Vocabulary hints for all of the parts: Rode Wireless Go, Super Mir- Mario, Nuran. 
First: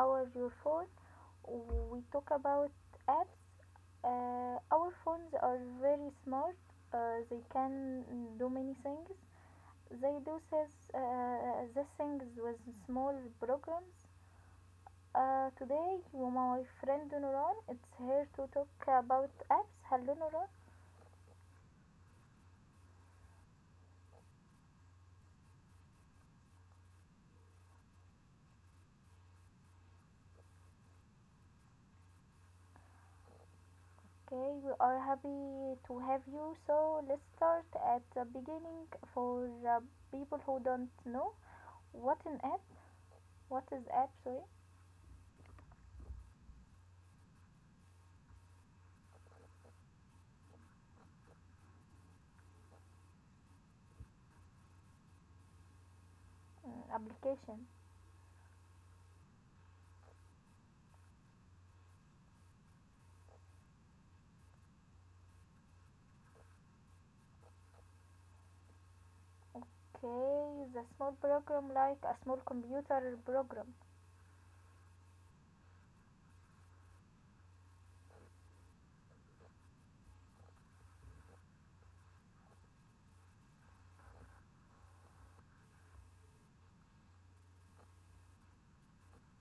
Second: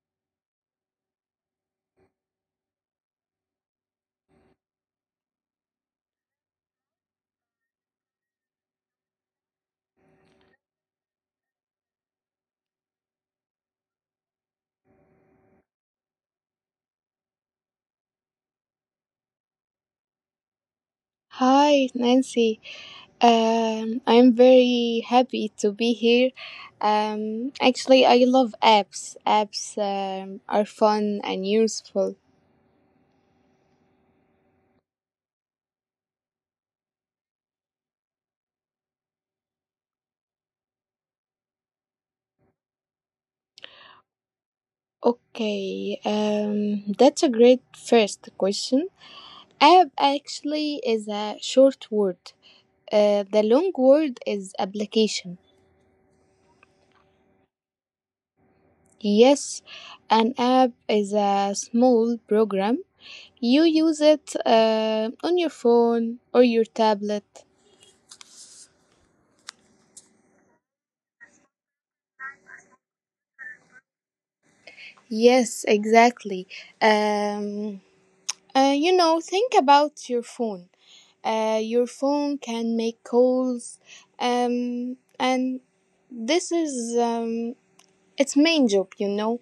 our your phone. We talk about apps. Our phones are very smart. They can do many things. They do this, these things with small programs. Today, my friend Nuran, it's here to talk about apps. Hello, Nuran. Hi, Nancy. I'm very happy to be here. I love apps. Apps are fun and useful. Okay, we are happy to have you. So let's start at the beginning for people who don't know what an app, what is app, sorry, Okay, that's a great first question. App actually is a short word. The long word is application. mm, application. Yes, an app is a small program. You use it on your phone or your tablet. Okay, the small program like a small computer program. Yes, exactly. Um, think about your phone. Your phone can make calls, and this is its main job.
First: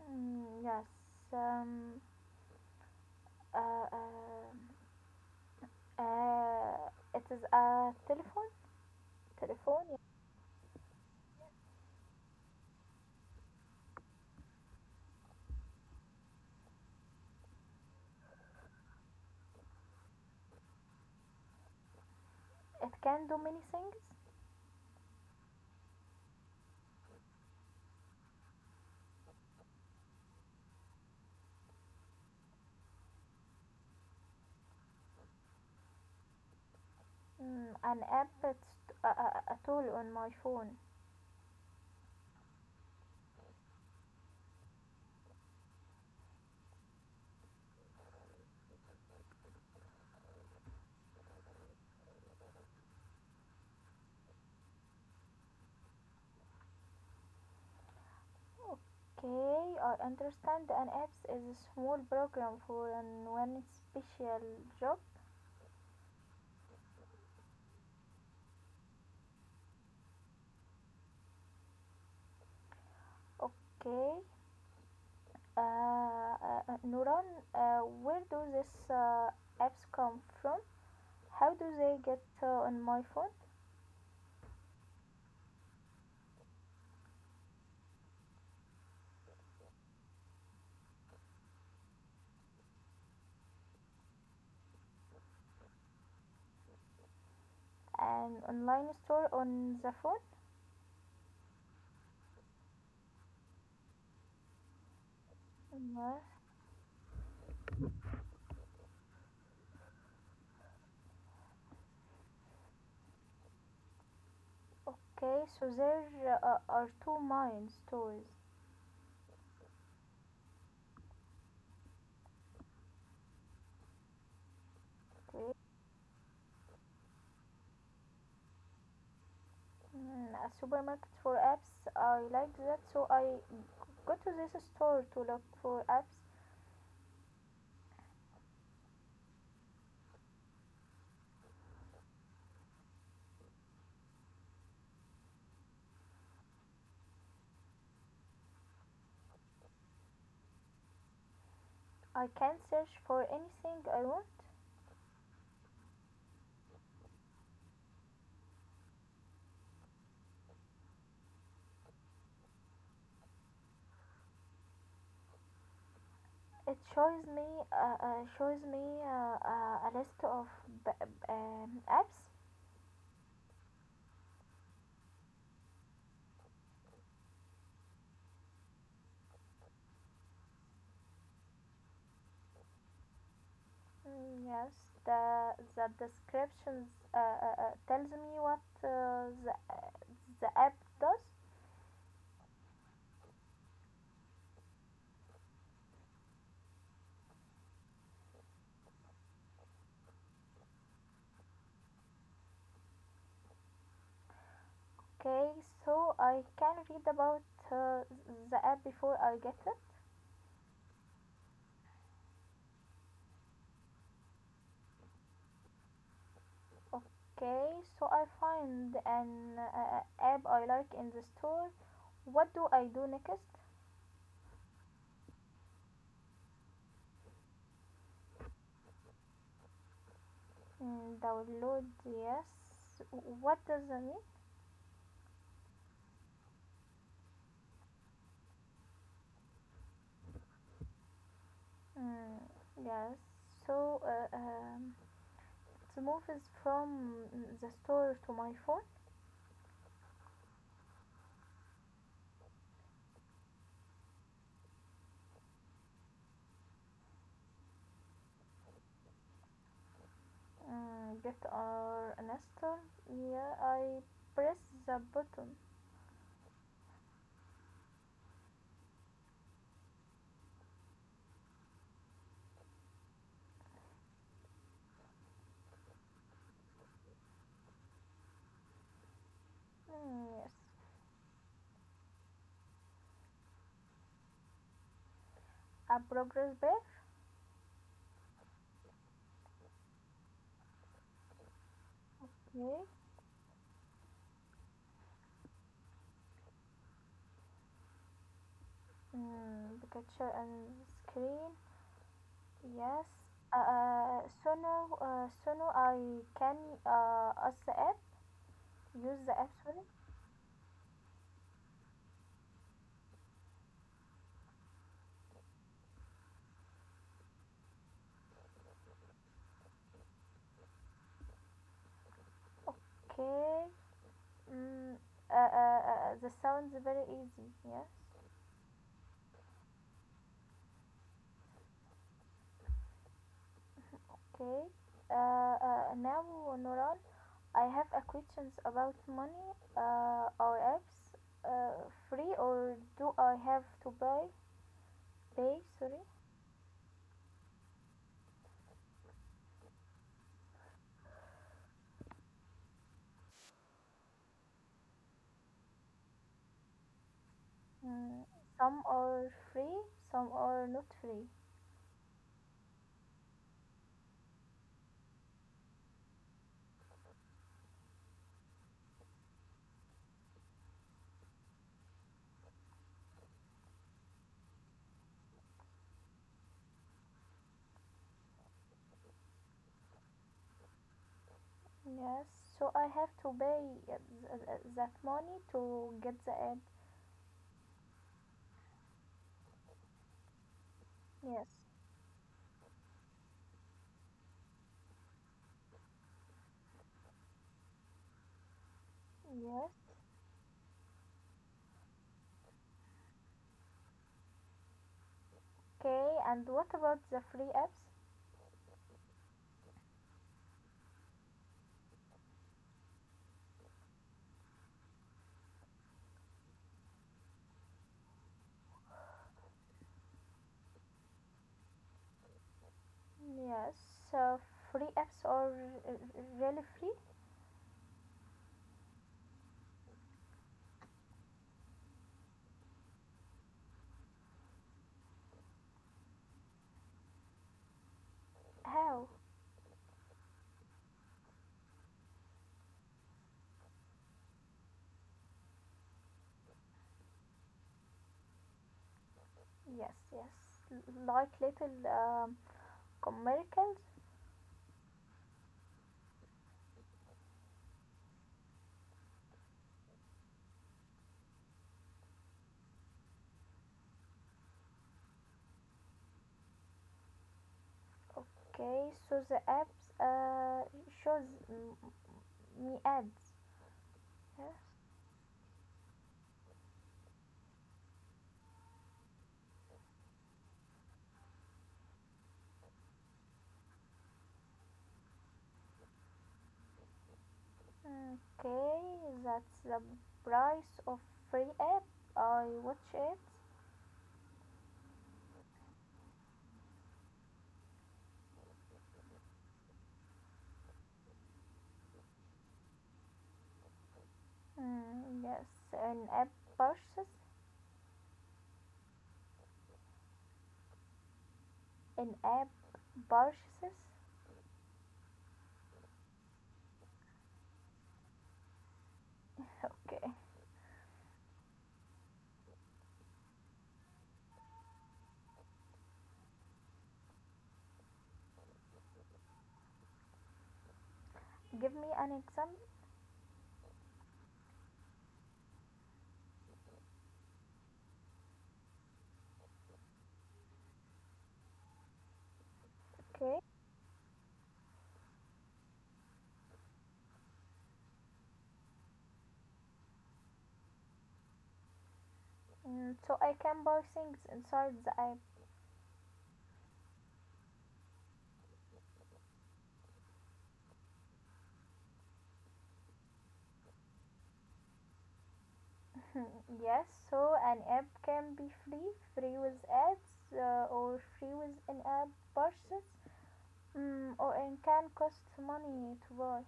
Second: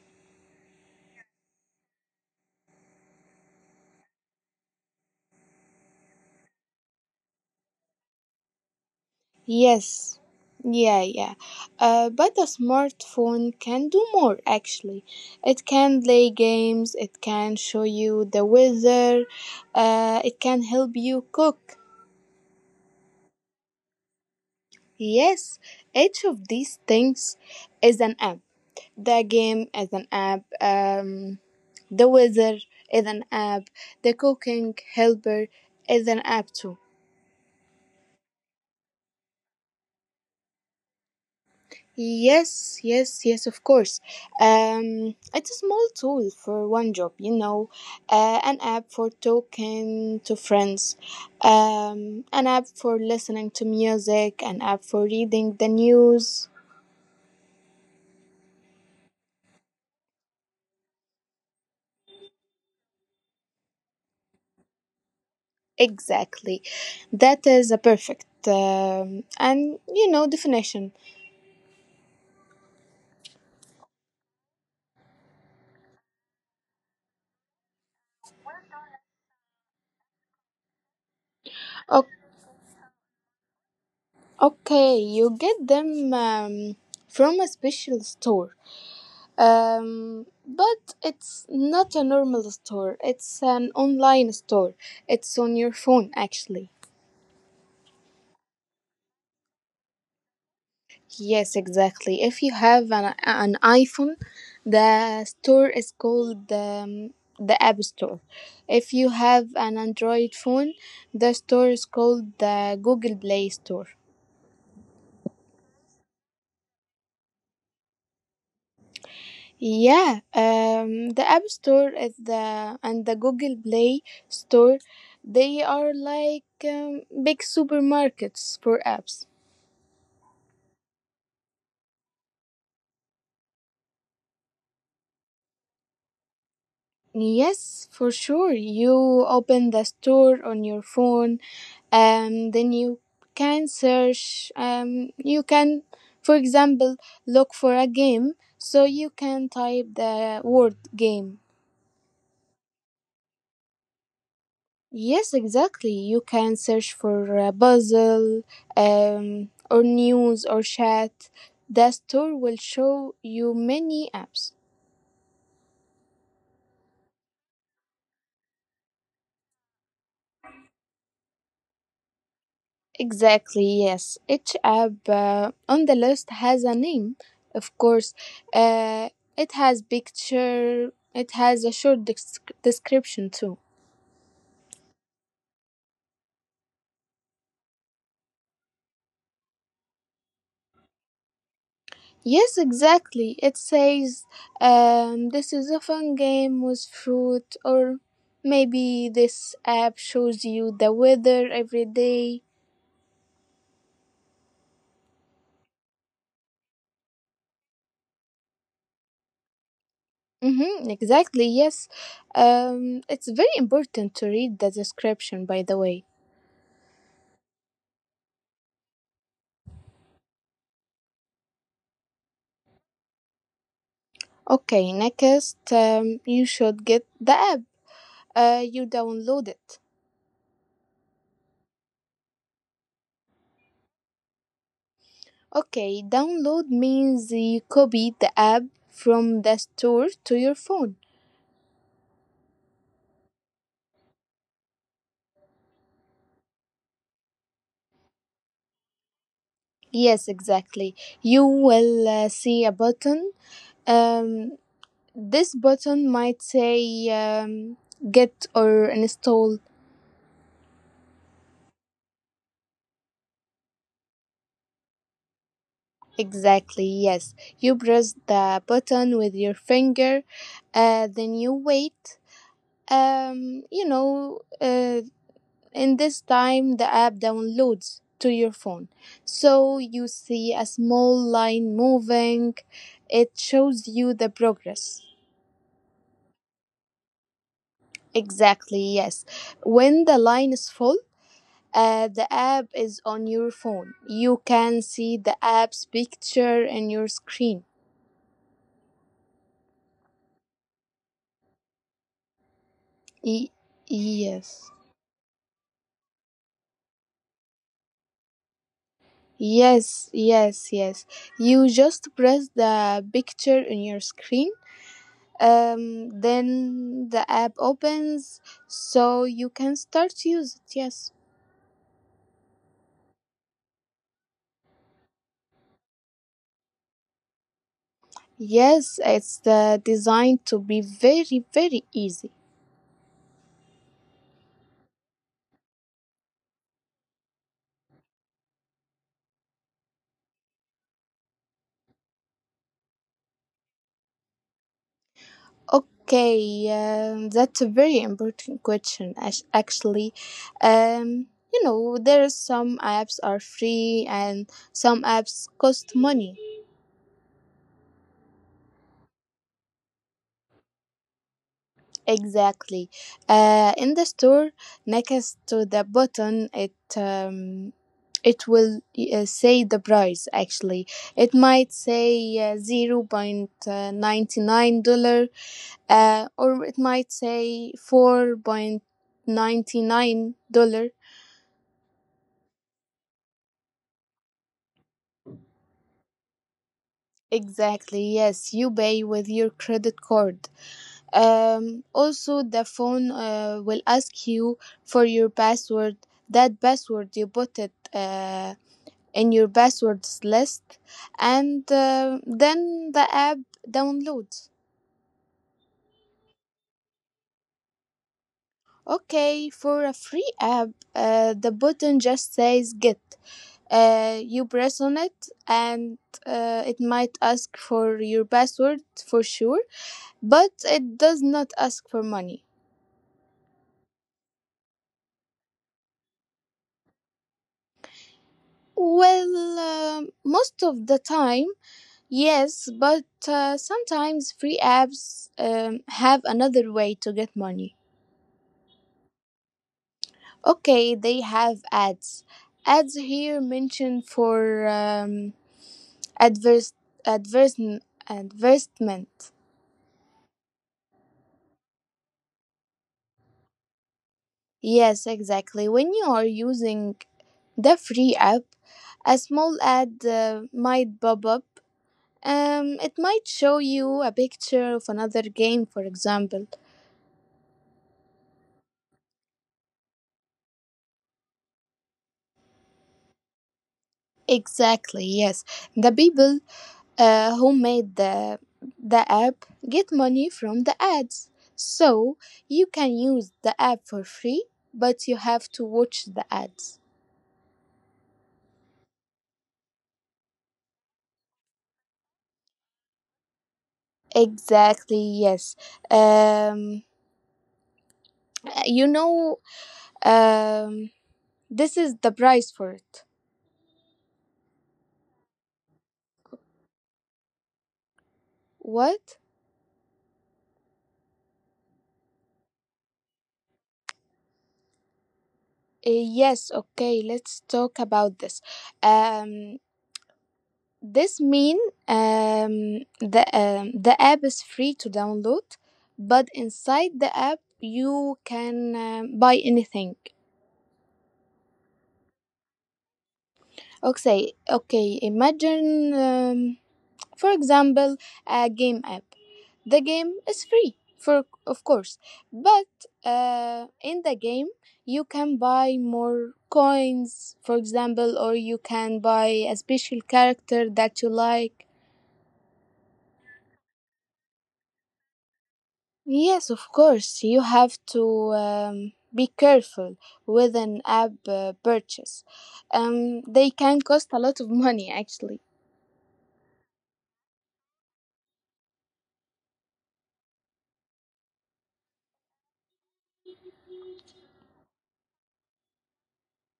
Mm, yes, um, uh, uh, uh, it is a telephone. Telephone. Yeah. Yes, yeah, yeah. But a smartphone can do more actually. It can play games, it can show you the weather, it can help you cook. It can do many things. Yes, each of these things is an app. The game is an app. The weather is an app. The cooking helper is an app too. Mm, an app. It's a, a tool on my phone. Yes, yes, yes, of course. It's a small tool for one job, an app for talking to friends, an app for listening to music, an app for reading the news. Okay, I understand an apps is a small program for an one special job. Exactly. That is a perfect and you know definition. Okay, Nuran, where do these apps come from? How do they get on my phone? Okay, you get them from a special store. But it's not a normal store, it's an online store. It's on your phone, actually. An online store on the phone? Yes, exactly. If you have an iPhone, the store is Yes. called the App Store. If you have an Android phone, the store is called the Google Play Store. Okay, so there are two main stores. Yeah, the App Store is the and the Google Play Store, Okay. they are like big supermarkets for apps. Mm, a supermarket for apps. I like that, so I go to this store to look for apps. Yes, for sure. You open the store on your phone, and then you can search. You can, for example, look for a game. So you can type the word game. I can search for anything I want. Yes, exactly. You can search for a puzzle or news or chat. The store will show you many apps. It shows me a list of apps. Exactly, yes. Each app on the list has a name, of course. Uh, it has picture, it has a short description too. Mm, yes, the descriptions tells me what the app does. Yes, exactly. It says this is a fun game with fruit, or maybe this app shows you the weather every day. Okay, so I can read about uh, the app before I get it. Mm-hmm, exactly, yes. It's very important to read the description, by the way. Okay, so I find an app I like in the store. What do I do next? Okay, next, you should get the app. You download it. Mm, download. Yes, what does that mean? Okay, download means you copy the app from the store to your phone. Mm, yes, so the movies from the store to my phone. Yes, exactly. You will see a button. Um, this button might say get or install. Mm, get our install. Yeah, I press the button. Exactly, yes. You press the button with your finger, then you wait. Um, you know, uh, in this time, the app downloads to your phone. So you Mm, see yes. a small line moving, it shows you the progress. A progress bar. Exactly, yes. When the line is full, the app Okay. is on your phone. You can see the app's picture in your screen. Mm, the picture and screen. Yes. Y- uh, uh, so yes. now uh, so now I can use the app, use the app, sorry. Yes, yes, yes. You just press the picture in your screen. Then the app opens so you can start to use it. Yes. Okay. Mm, this sounds very easy. Yes. Yes, it's designed to be very, very easy. Okay. Uh, Now, Noran, I have a questions about money or apps. Uh, Free or do I have to buy? Pay, sorry. Okay, that's a very important question, actually. Um, there are some apps are free and some apps cost money. Mm, some are free, some are not free. Exactly. In the store, next to the button, it will say the price. Actually, it might say $0.99, or it might say $4.99. Yes. So I have to pay uh, that money to get the app. Exactly, yes, you pay with your credit card. Yes. Also, the phone will ask you for your password. That password you put it in your Yes. passwords list, and then the app downloads. Okay. And what about the free apps? Okay, for a free app, the button just says get. You press on it, and it might ask for your password for sure, but it does not ask for money. Yes, uh, free apps are really free. Well, most of the time, yes, but sometimes free apps have another way to get money. How? Okay, they have ads. Ads here mentioned for adverse, adverse, advertisement. Yes, yes, like little commercials. Yes, exactly. When you are using the free app, a small ad might pop up. It might show you a picture of another game, for example. Okay, so the apps shows me ads. Yes. Exactly, yes. The people who made the app get money from the ads. So you can use the app for free, but you have to watch the ads. Okay, that's the price of free app. I watch it. Exactly, yes. Um, you know, um, this is the price for it. Mm, yes, an app purchase. What? An app purchases. Yes, okay, let's talk about this. Um, Okay, This mean the app is free to download, but inside the app you can buy anything. give me an example. Okay, okay. Imagine, for example, a game app. The game is free, for of course, but Okay. In the game you can buy more coins, for example, or you can buy a special character that you like. Mm, so I can buy things inside the app. Yes, of course. You have to be careful with an app purchase. They can cost a lot of money, actually. Yes, so an app can be free, free with ads, or free with an app purchase, mm, or it can cost money to buy.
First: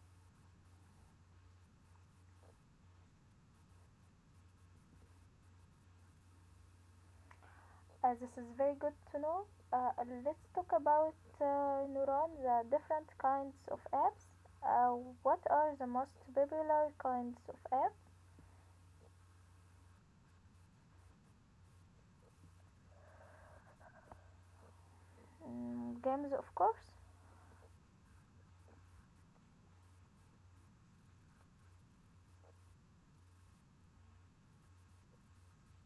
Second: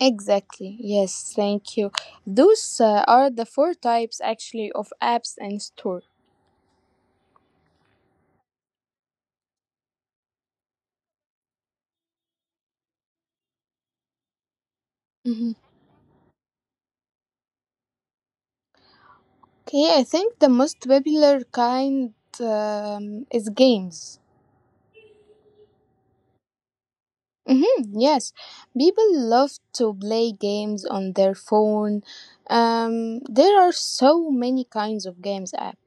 Exactly. Yes, thank you. Those are the four types, actually, of apps and store. This is very good to know. Uh, let's talk about Neuron, the different kinds of apps. Uh, what Mhm. are the most popular kinds of apps? Okay, I think the most popular kind is games. Mm, games, of course. Mm-hmm, yes, people love to play games on their phone. There are so many kinds of games app.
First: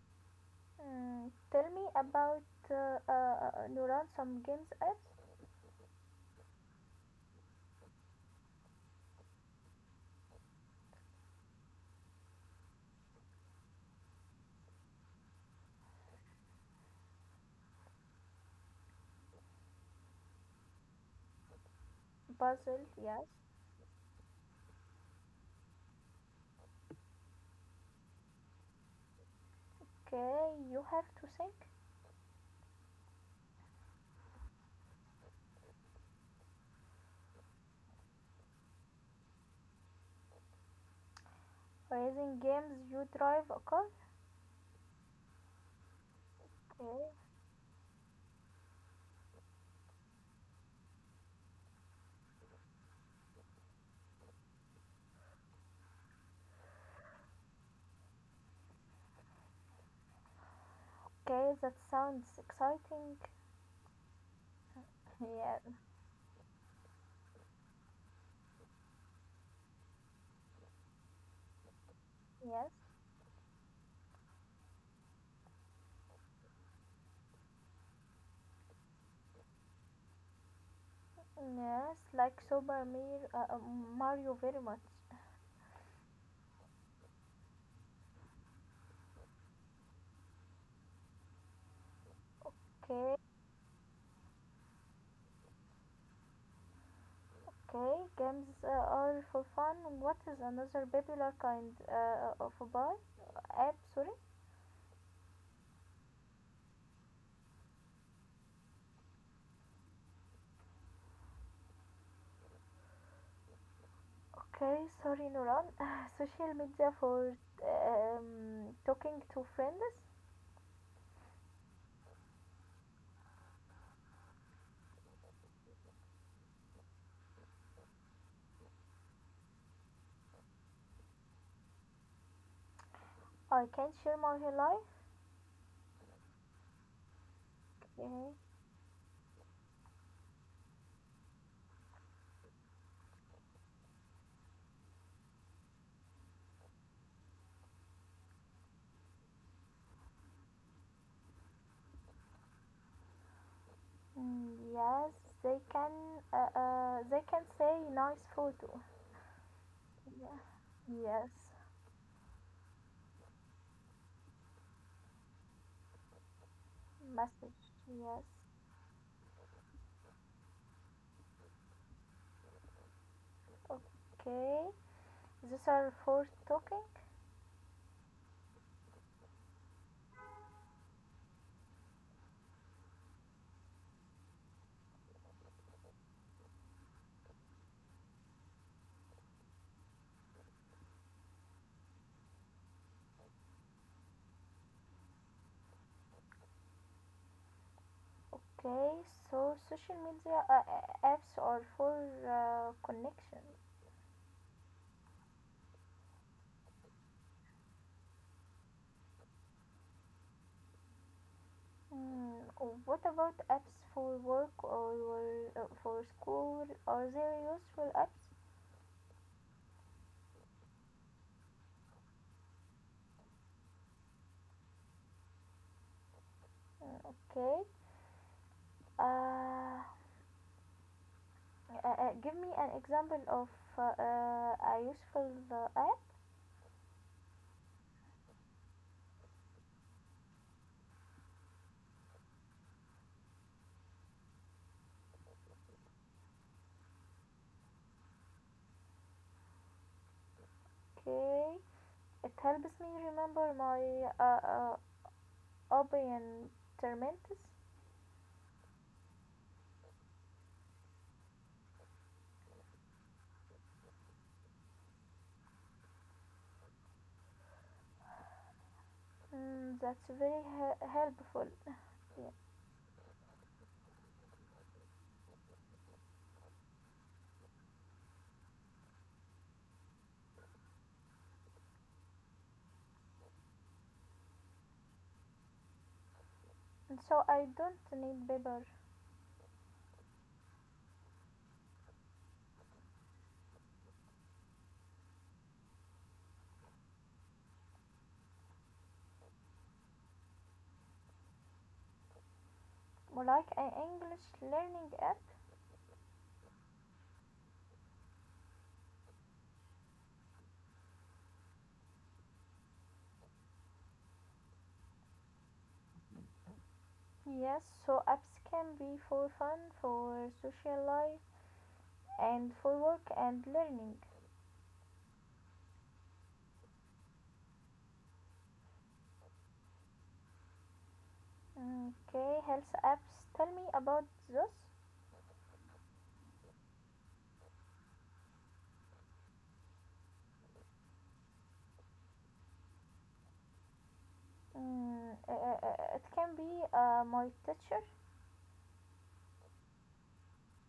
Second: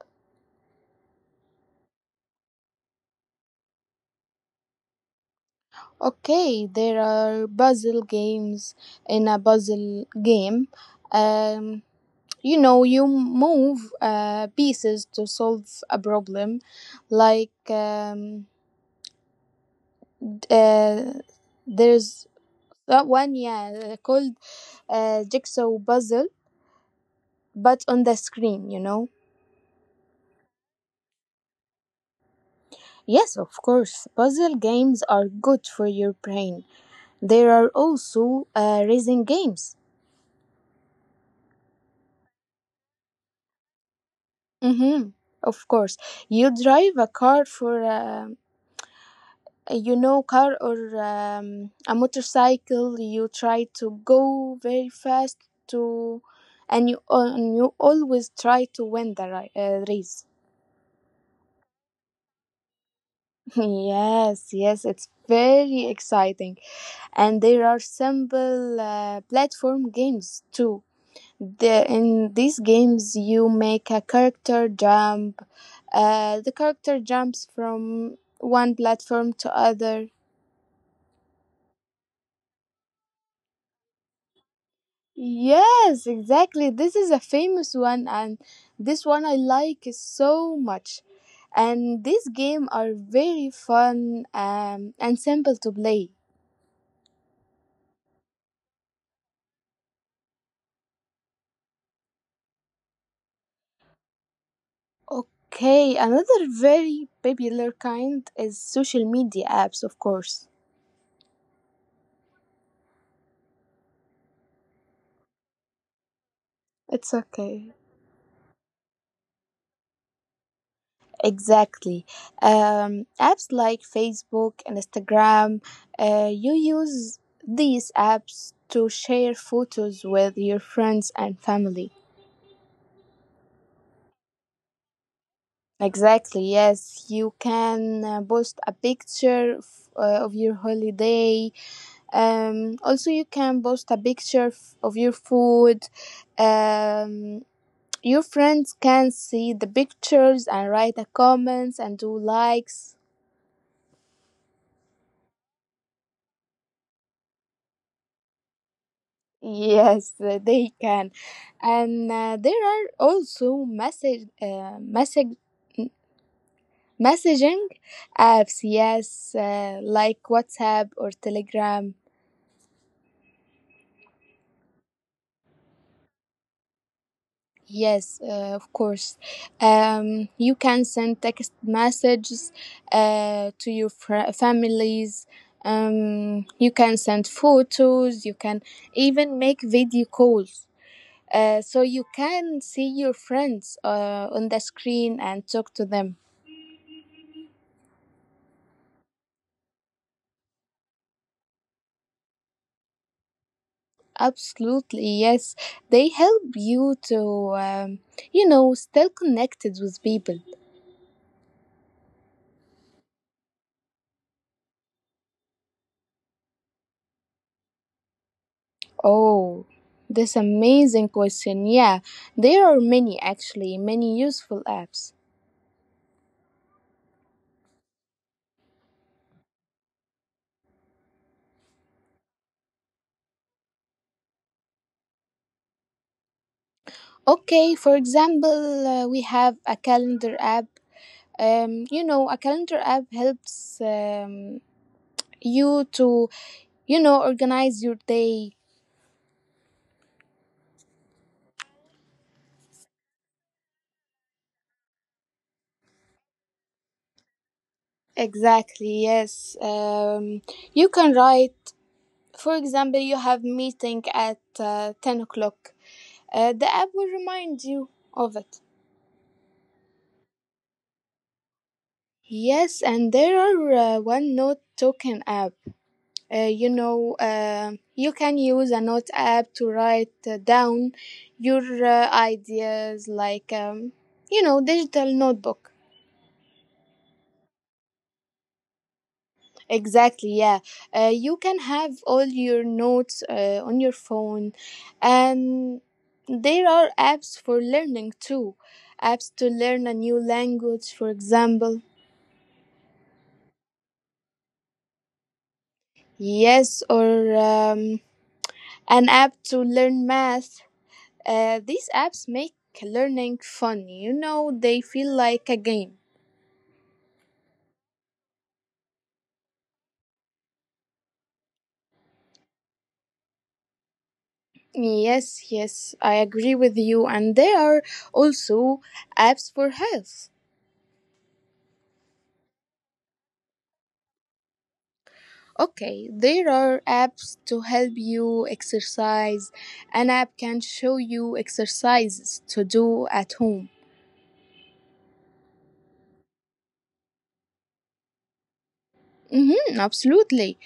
Mm, tell me about Neuron, some games apps. Okay, there are puzzle games in a puzzle game. Um, you move pieces to solve a problem. Like, d- uh, there's Puzzle, that yes. one, yeah, called Jigsaw Puzzle, but on the screen, you know? Okay, you have to think. Yes, of course. Puzzle games are good for your brain. There are also racing games. Racing games, you drive a car. Mm-hmm. Of course, you drive a Okay. car for a, you know car or a motorcycle. You try to go very fast to, and you always try to win the race. Okay, that sounds exciting. Yes, yes, it's Yeah, very exciting, and there are simple platform games too. In these yes, games, you make a character jump. The character jumps from one platform to other. yes, like Mario very much. Yes, exactly. This is a famous one, and this one I like so much. And these games are Okay, very fun and simple to play. okay, games are for fun. What is another popular kind of a bar? App, sorry. Okay, another very popular kind is social media apps, of course. Okay, sorry, Nuran. Social media It's for okay. Talking to friends. Exactly. Apps like Facebook and Instagram, you use these apps to share photos with your friends and family. I can share my life. Exactly, yes. You Okay. can post a picture of your holiday. Also, you can post a picture of your food. Um, your friends can see the pictures and write the comments and do likes. Mm, yes, they can. They can say nice photo. Yes, Yeah. They can. Yes. And there are also message, message, m- messaging Message. Yes. apps, yes, like WhatsApp or Telegram. Okay. These are for talking. Yes, of course. You can send text messages to your families. You can send photos. You can even make video calls. So you can see your friends on the screen and talk to them. Okay. So social media apps are for connection. Absolutely, yes. They help you to still connected with people. Mm, what about apps for work or for school? Are there useful apps? Oh, this amazing question. Yeah, there are many actually, many useful apps. Mm, okay. Uh, Give me an example of a useful app. Okay, for example, we have a calendar app. A calendar app helps you to, you organize your day. Okay. It helps me remember my uh, uh, opinion terminus. Exactly, yes. You can write, for example, you have meeting at 10 o'clock. The app will remind you of it. Mm, that's very helpful. Yeah. Yes, and there are one note token app. You can use a note app to write down your ideas like, digital notebook. So I don't need paper. Exactly, yeah. You can have all your notes on your phone, and there are apps for learning too. Apps to learn a new language, for example. More like an English learning app. Yes, or an app to learn math. These apps make learning fun. You know, they feel like a game. Yes, so apps can be for fun, for social life, and for work and learning. Yes, yes, I agree with you. And there are also apps for health. Hmm, okay, health apps. Tell me about those. Okay, there are apps to help you exercise. An app can show you exercises to do at home. Mm, it can be my teacher. Hmm, absolutely.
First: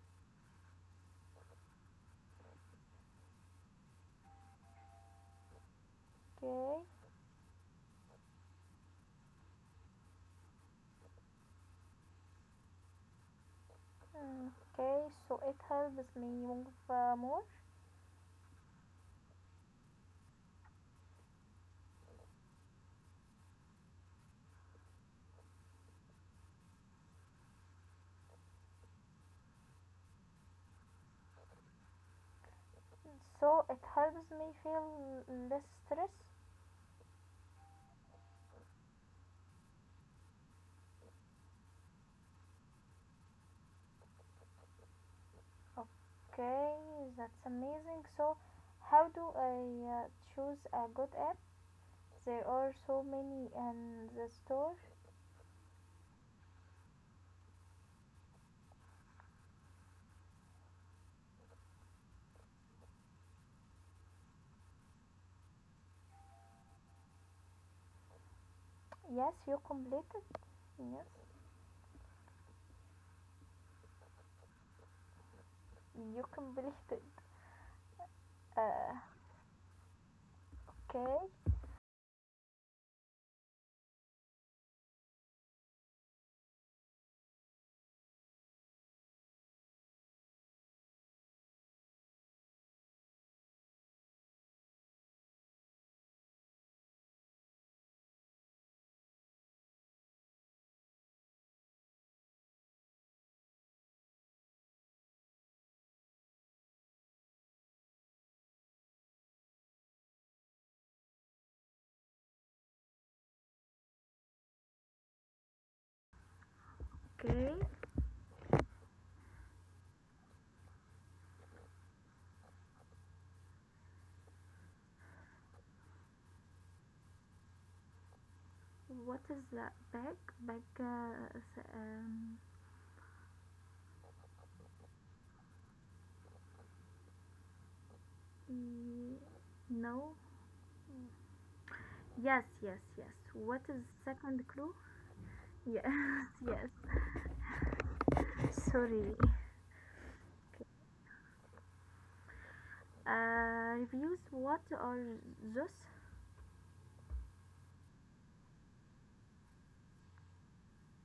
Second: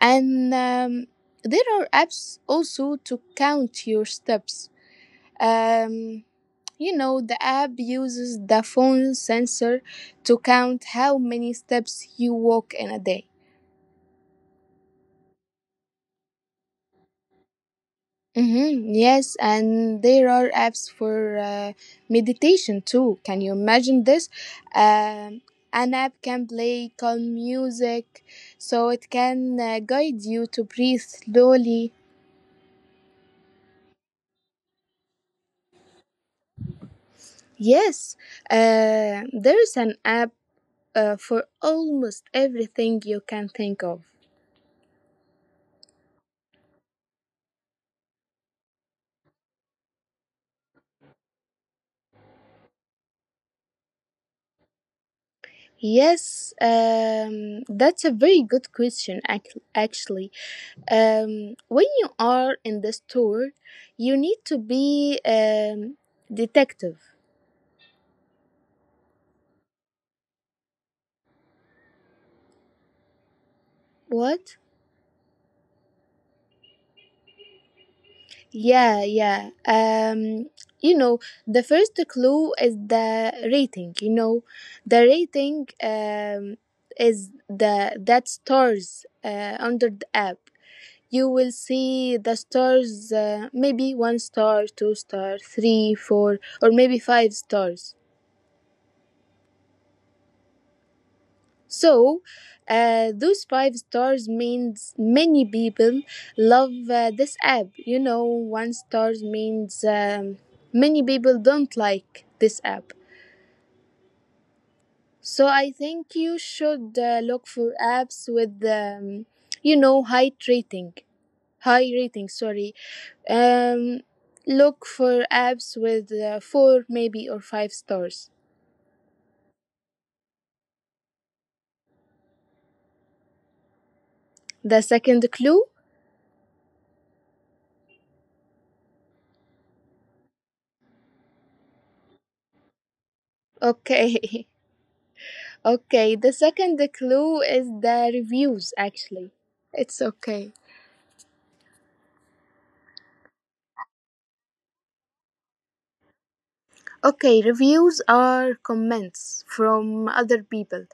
And there are apps also to count your steps. Um, Okay. The app uses the phone sensor to count how many steps you walk in a day. Mm, okay, so it helps me move more. Mm-hmm. Yes, and there are apps for meditation too. Can you imagine this? Um, an app can play calm music, so it can guide you to breathe slowly. So it helps me feel less stress. Yes, there's an app for almost everything you can think of. Okay, that's amazing. So how do I uh, choose a good app? There are so many in the store. Yes, that's a very good question, actually. When you are in the store, you need to be detective. Yes, you completed. Yes, What? you completed. Yeah, uh, yeah. You know, okay. the first clue is the rating. You know, the rating is the that stars under the app. You will see the stars, maybe one star, two star, three, four, or maybe five stars. So, those five stars means many people love this app. You know, one stars means many people don't like this app. So I think you should look for Okay, apps with, high rating, high rating. Sorry, um, look for apps with four maybe or five stars. what is that bag, bag uh, s- um The second clue, mm, no. Yes, yes, yes. What is second okay. clue? Yes, Okay, the second yes. clue is the reviews Sorry. actually. It's okay. Reviews. What are those? Okay, reviews are comments from other people.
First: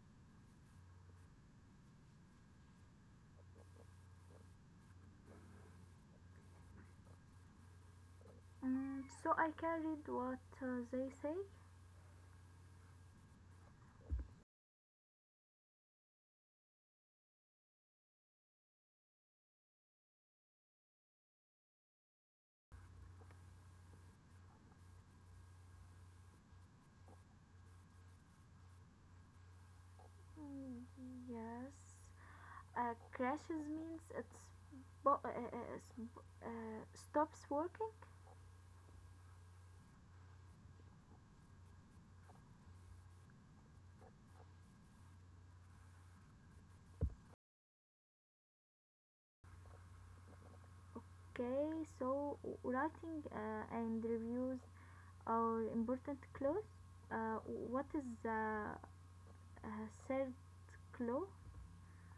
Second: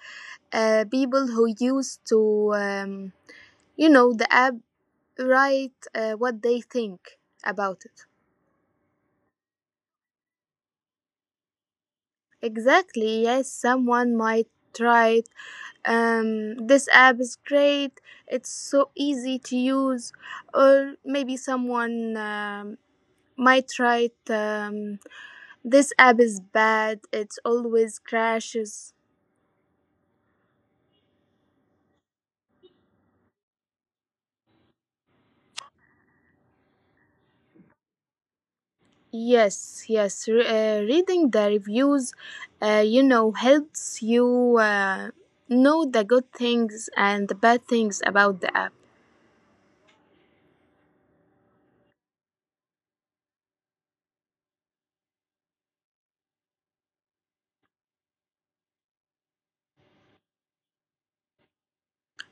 People who used the app write what they think about it. Mm, so I can read what they say. Exactly, yes, someone might write, this app is great, it's so easy to use, or maybe someone might write, this app is bad. It always crashes. Mm, yes. Crashes means it's bo- sp- stops working. Yes, yes. Reading the reviews, helps you know the good things and the bad things about the app. Okay. So writing and reviews are important clues. Uh, what is the circle?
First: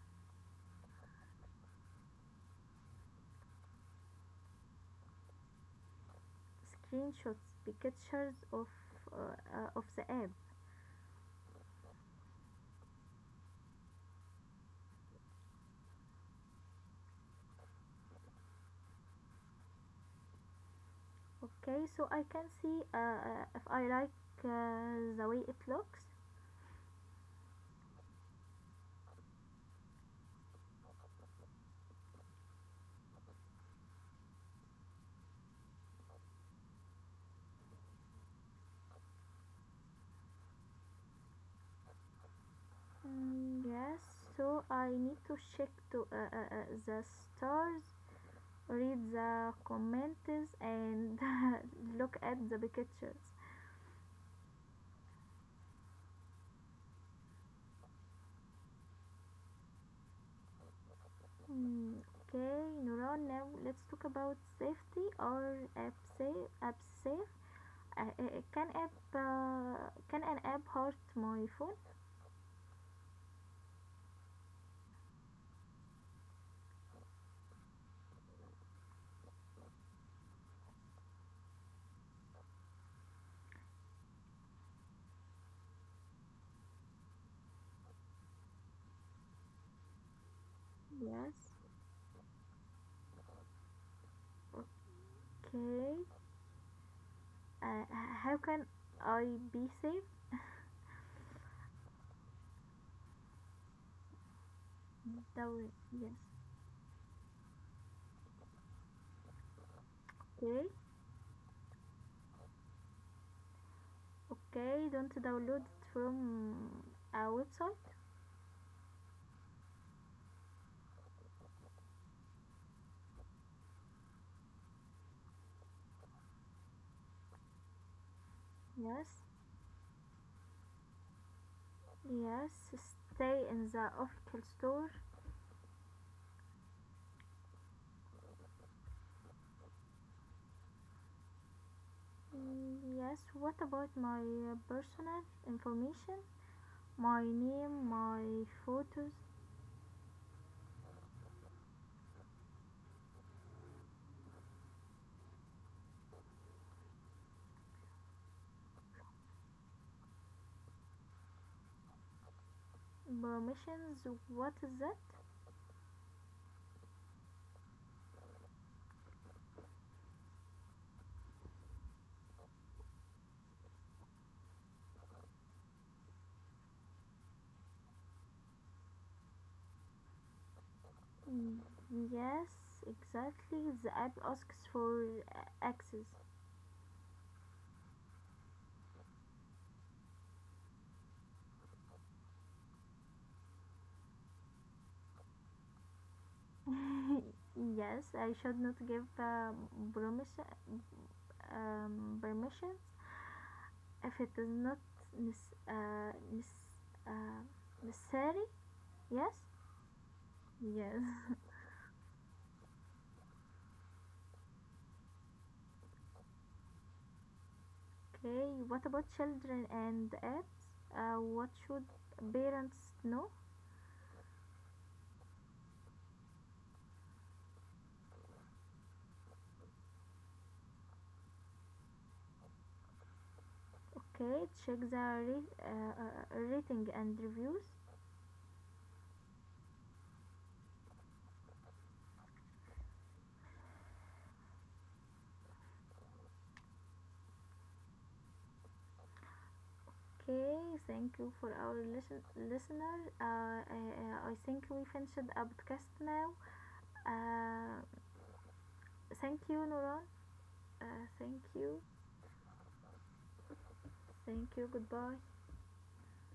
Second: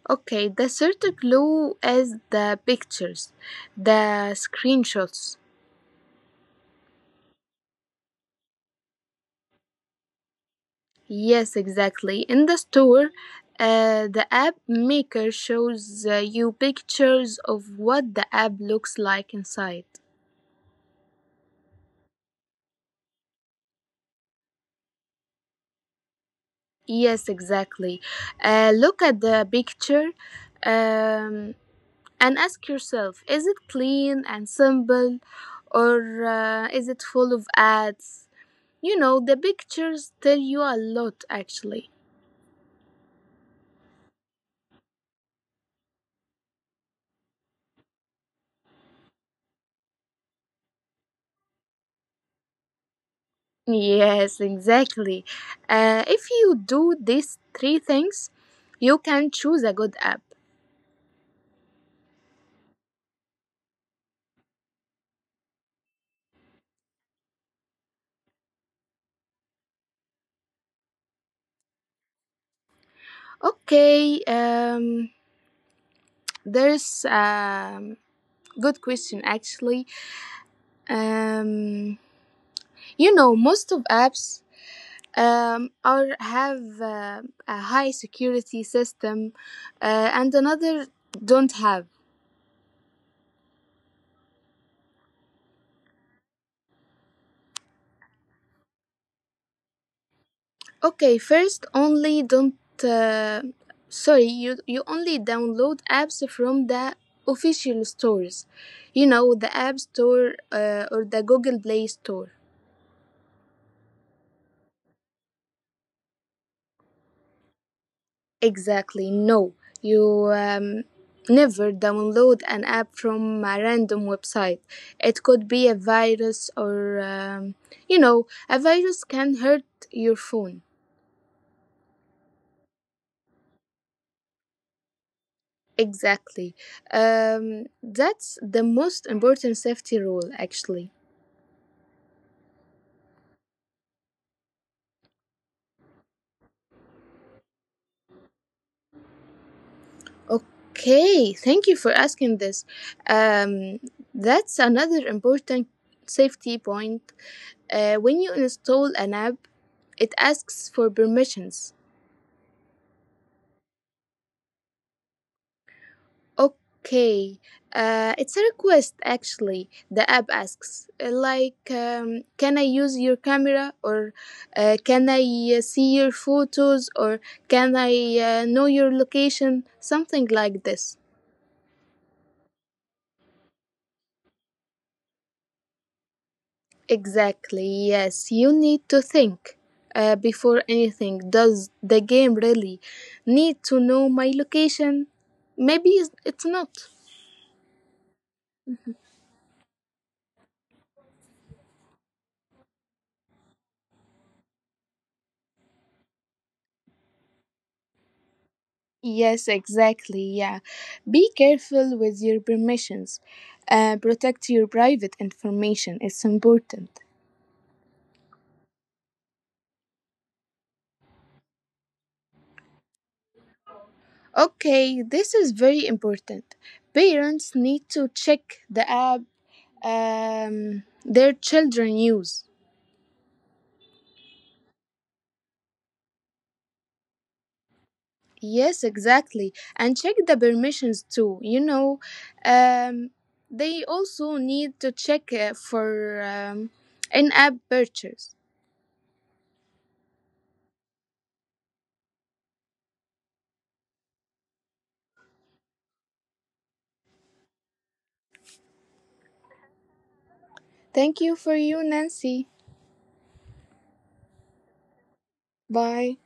Okay, the third clue is the pictures, the screenshots. Screenshots, pictures of the app. Yes, exactly. In the store, the app maker shows you pictures of what the app looks like inside. Okay, so I can see if I like the way it looks. Yes, exactly. Look at the picture um, and ask yourself, is it clean and simple or is it full of ads? You know, the pictures tell you a lot actually. Mm, yes, so I need to check to the stars, read the comments, and look at the pictures. Yes, exactly. If you do these three things, you can choose a good app. Hmm, okay, Nora, now let's talk about safety, or app safe, app safe. Can app can an app host my phone? Okay, there's a good question actually. Um, Most of apps or have a high security system, and another Yes. don't have. Okay. Uh, how can I be safe? Okay, first only don't. Uh, Sorry, you only Down- download yes. apps from the official stores, you know, the App Store Okay. Or the Google Play Store. Okay. Don't download it from a website. Exactly. No, you never download an app from a random website. It could be a virus or, a virus Yes. can hurt your phone. Yes. Stay in the official store. Exactly. That's the most important safety rule, actually. Mm, yes. What about my personal information? My name, my photos, Okay, thank you for asking this. Um, that's another important safety point. When you install an app, it asks for permissions. permissions. What is that? Okay, it's a request actually. The app asks, can I use your camera, or can I see your photos, or can I know your location? Something like this. Mm, yes, exactly. The app asks for access. Exactly, yes. You need to think before anything. Does the game really need to know my location? Maybe it's not. Yes, I should not give promise, permissions if it is not nes- uh, nes- uh, necessary. Yes, Yes, exactly. Yeah. Be yes. careful with your permissions. Protect your private information. It's important. Okay, what about children and apps? What should parents know? Okay, this is very important. Parents need to check the app their children use. Okay, check the rating and reviews. Yes, exactly. And check the permissions too. You know, um, they also need to check for in app purchase. Okay, thank you for our listener. I think we finished our podcast now. Uh, thank you, Noran. Thank Thank you for you. you, Nancy. Thank you. Goodbye. Bye.